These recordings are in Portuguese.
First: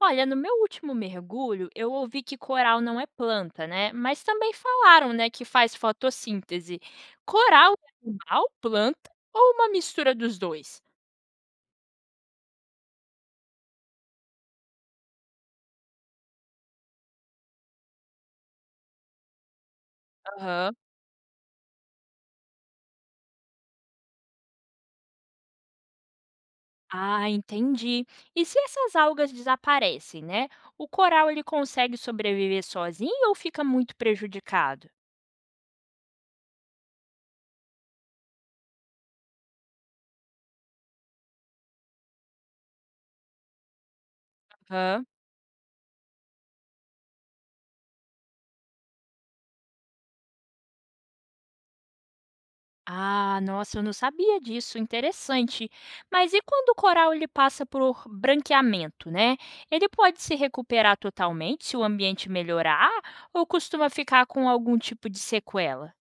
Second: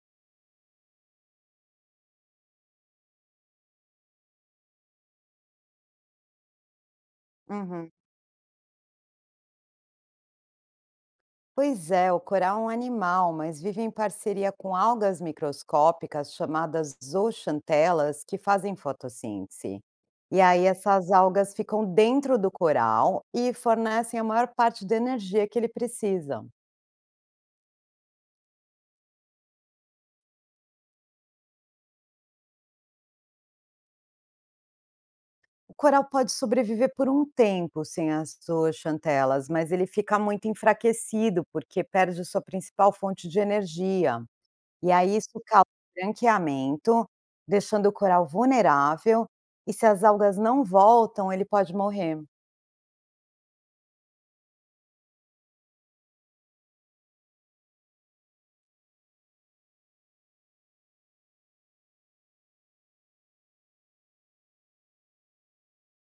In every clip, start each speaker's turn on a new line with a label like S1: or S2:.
S1: Olha, no meu último mergulho, eu ouvi que coral não é planta, né? Mas também falaram, né, que faz fotossíntese. Coral é
S2: Uhum.
S1: animal, planta ou uma mistura dos dois?
S2: Pois é, o coral é um animal, mas vive em parceria com algas microscópicas chamadas zooxantelas que fazem fotossíntese. E aí
S1: Aham.
S2: essas algas ficam dentro do coral e fornecem a maior parte da energia que ele precisa.
S1: Ah, entendi. E se essas algas desaparecem, né? O coral ele consegue sobreviver sozinho ou fica muito prejudicado?
S2: O coral pode sobreviver por um tempo sem as zooxantelas, mas ele fica muito enfraquecido porque perde sua principal fonte de energia. E aí isso causa branqueamento, deixando o coral vulnerável, e se as algas não voltam, ele pode morrer.
S1: Ah, nossa, eu não sabia disso, interessante. Mas e quando o coral ele passa por branqueamento, né? Ele pode se recuperar totalmente se o ambiente melhorar ou costuma ficar com algum tipo de sequela?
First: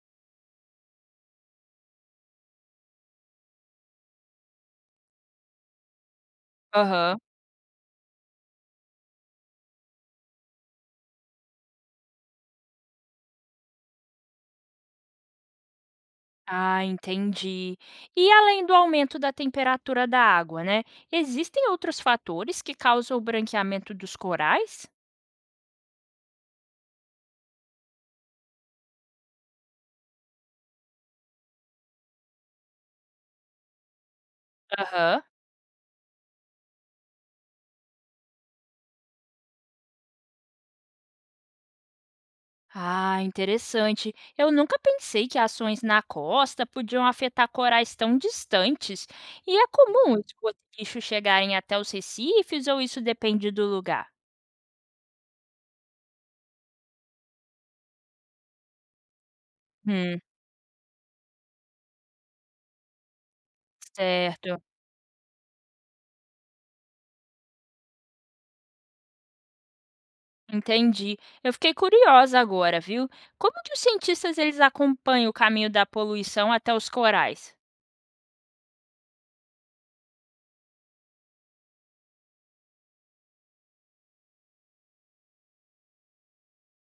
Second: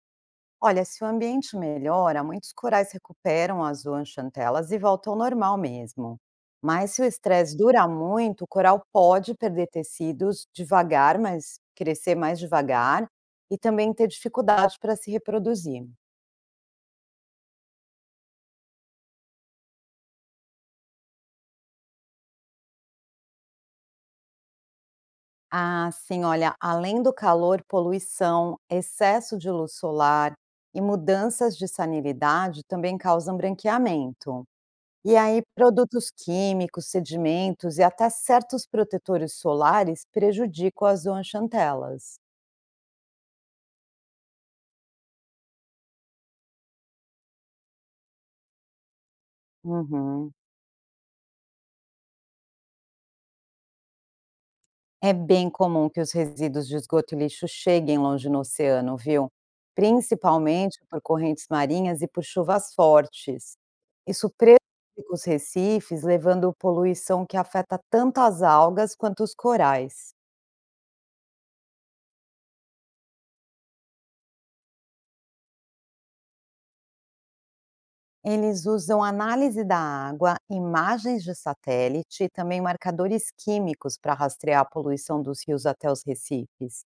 S2: Olha, se o ambiente melhora, muitos corais recuperam as zooxantelas e voltam ao normal mesmo. Mas se o
S1: Aham.
S2: estresse dura muito, o coral pode perder tecidos devagar, mas crescer mais devagar, e também ter dificuldade para se reproduzir.
S1: Ah, entendi. E além do aumento da temperatura da água, né? Existem outros fatores que causam o branqueamento dos corais?
S2: Ah, sim, olha, além do calor, poluição, excesso de luz solar e mudanças de sanilidade também causam branqueamento. E
S1: Aham.
S2: aí, produtos químicos, sedimentos e até certos protetores solares prejudicam as zooxantelas.
S1: Ah, interessante. Eu nunca pensei que ações na costa podiam afetar corais tão distantes. E é comum
S2: Uhum.
S1: os lixo chegarem até os recifes ou isso depende do lugar?
S2: É bem comum que os resíduos de esgoto e lixo cheguem longe no oceano, viu?
S1: Hum,
S2: Principalmente por correntes marinhas e por chuvas fortes. Isso prejudica
S1: certo.
S2: os recifes, levando poluição que afeta tanto as algas quanto os corais.
S1: Entendi. Eu fiquei curiosa agora, viu? Como que os cientistas eles acompanham o caminho da poluição até os corais?
S2: Eles usam análise da água, imagens de satélite e também marcadores químicos para rastrear a poluição dos rios até os recifes.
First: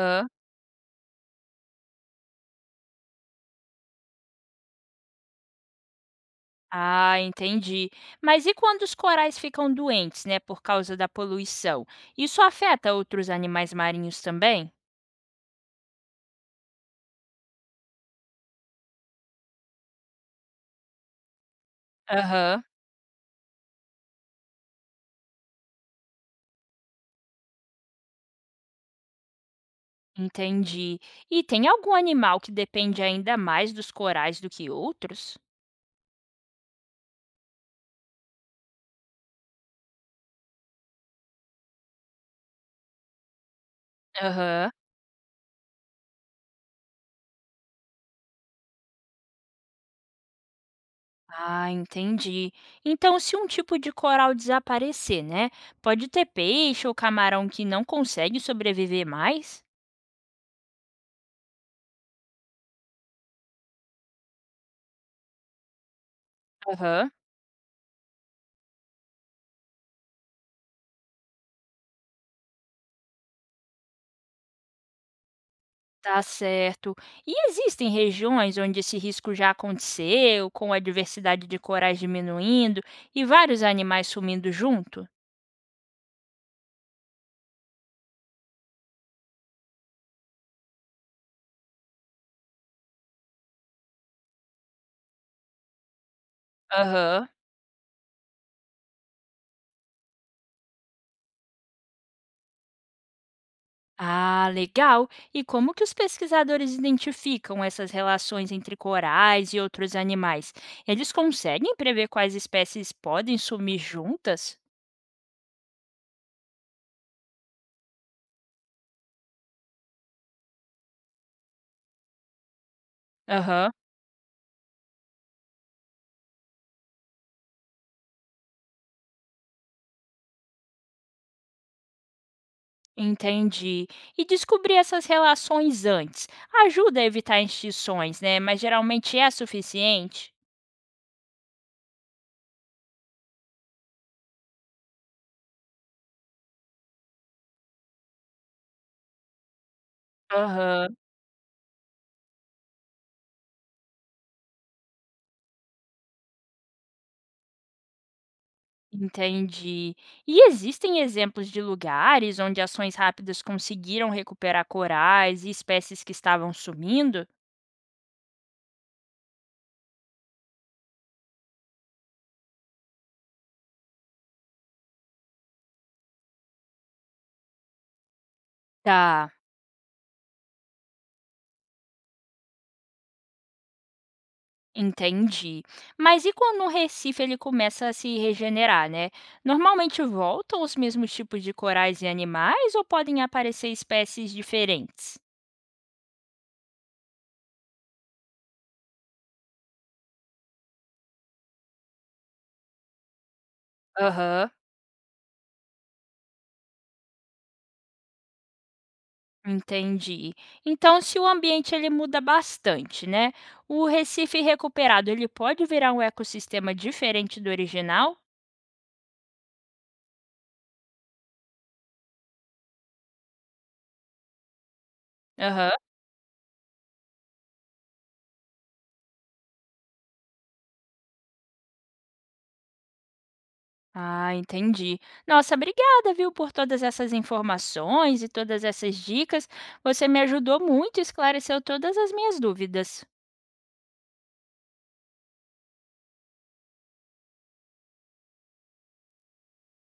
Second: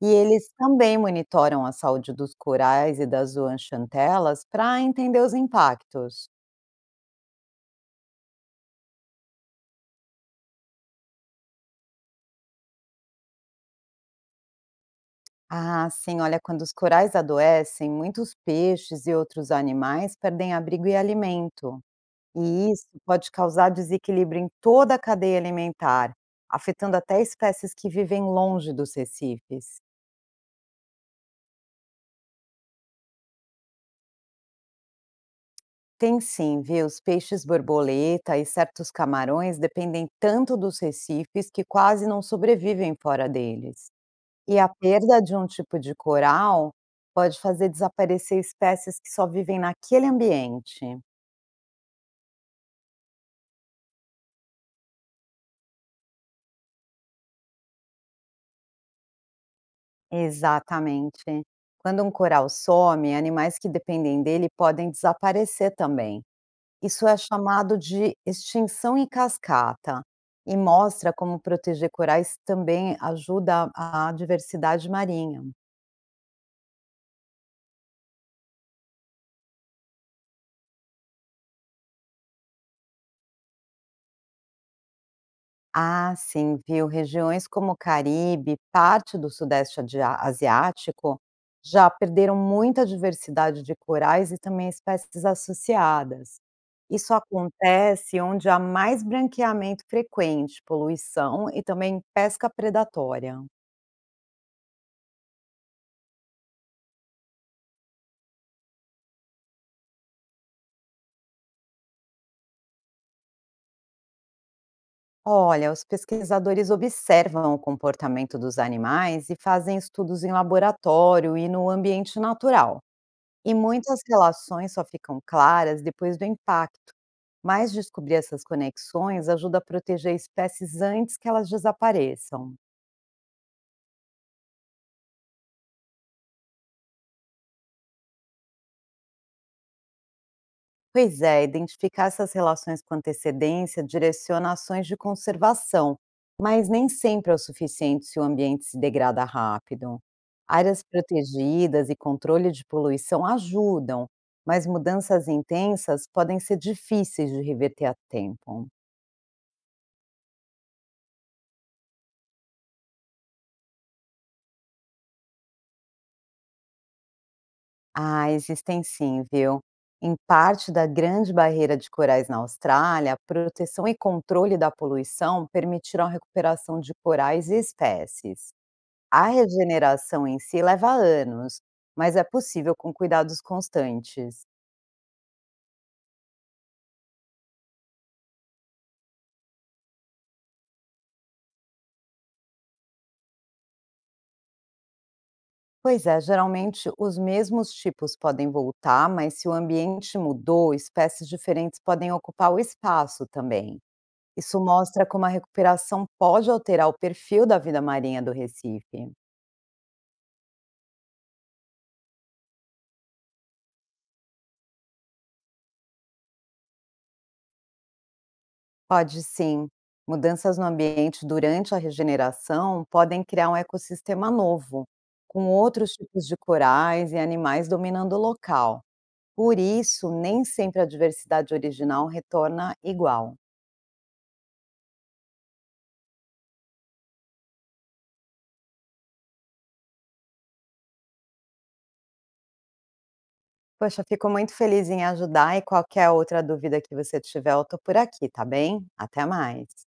S2: E eles também monitoram a saúde dos corais e das zooxantelas para entender os impactos.
S1: Ah, entendi. Mas e quando os corais ficam doentes, né, por causa da poluição? Isso afeta outros animais marinhos também?
S2: Ah, sim, olha, quando os corais adoecem, muitos peixes e outros animais perdem abrigo e alimento.
S1: Aham,
S2: E isso pode causar desequilíbrio em toda a cadeia alimentar, afetando até espécies que vivem longe dos recifes.
S1: entendi. E tem algum animal que depende ainda mais dos corais do que outros?
S2: Tem sim, viu? Os peixes borboleta e certos camarões dependem tanto dos recifes que quase não sobrevivem fora deles. E a
S1: Aham.
S2: perda de um tipo de coral pode fazer desaparecer espécies que só vivem naquele ambiente.
S1: Ah, entendi. Então, se um tipo de coral desaparecer, né? Pode ter peixe ou camarão que não consegue sobreviver mais?
S2: Exatamente. Quando um coral some, animais que dependem dele podem desaparecer também. Isso
S1: Aham.
S2: é chamado de extinção em cascata e mostra como proteger corais também ajuda a diversidade marinha.
S1: Tá certo. E existem regiões onde esse risco já aconteceu, com a diversidade de corais diminuindo e vários animais sumindo junto?
S2: Ah, sim, viu? Regiões como o Caribe, parte do Sudeste Asiático, já perderam muita diversidade de corais e também espécies associadas. Isso
S1: Aham.
S2: acontece onde há mais branqueamento frequente, poluição e também pesca predatória.
S1: Ah, legal! E como que os pesquisadores identificam essas relações entre corais e outros animais? Eles conseguem prever quais espécies podem sumir juntas?
S2: Olha, os pesquisadores observam o comportamento dos animais e fazem estudos em laboratório e no ambiente natural. E
S1: Aham,
S2: muitas relações só ficam claras depois do impacto. Mas descobrir essas conexões ajuda a proteger espécies antes que elas desapareçam.
S1: entendi. E descobrir essas relações antes ajuda a evitar extinções, né? Mas geralmente é suficiente?
S2: Pois é, identificar essas relações com antecedência direciona ações de conservação, mas nem sempre é o suficiente se o ambiente se degrada rápido. Áreas
S1: Aham,
S2: protegidas e controle de poluição ajudam, mas mudanças intensas podem ser difíceis de reverter a tempo.
S1: entendi. E existem exemplos de lugares onde ações rápidas conseguiram recuperar corais e espécies que estavam sumindo?
S2: Ah, existem sim, viu? Em parte da Grande Barreira de Corais na Austrália, a proteção e controle da poluição permitiram a recuperação de corais e espécies. A
S1: Tá.
S2: regeneração em si leva anos, mas é possível com cuidados constantes.
S1: Entendi. Mas e quando o Recife ele começa a se regenerar, né? Normalmente voltam os mesmos tipos de corais e animais ou podem aparecer espécies diferentes?
S2: Pois é, geralmente os mesmos tipos podem voltar, mas se o ambiente mudou, espécies diferentes podem ocupar o espaço também.
S1: Aham.
S2: Isso mostra como a recuperação pode alterar o perfil da vida marinha do Recife.
S1: Entendi. Então, se o ambiente ele muda bastante, né? O Recife recuperado ele pode virar um ecossistema diferente do original?
S2: Pode sim. Mudanças no ambiente durante a regeneração podem criar um ecossistema novo, com
S1: Aham.
S2: outros tipos de corais e animais dominando o local. Por isso, nem sempre a diversidade original retorna igual.
S1: Ah, entendi. Nossa, obrigada, viu, por todas essas informações e todas essas dicas. Você me ajudou muito e esclareceu todas as minhas dúvidas.
S2: Poxa, fico muito feliz em ajudar e qualquer outra dúvida que você tiver, eu tô por aqui, tá bem? Até mais.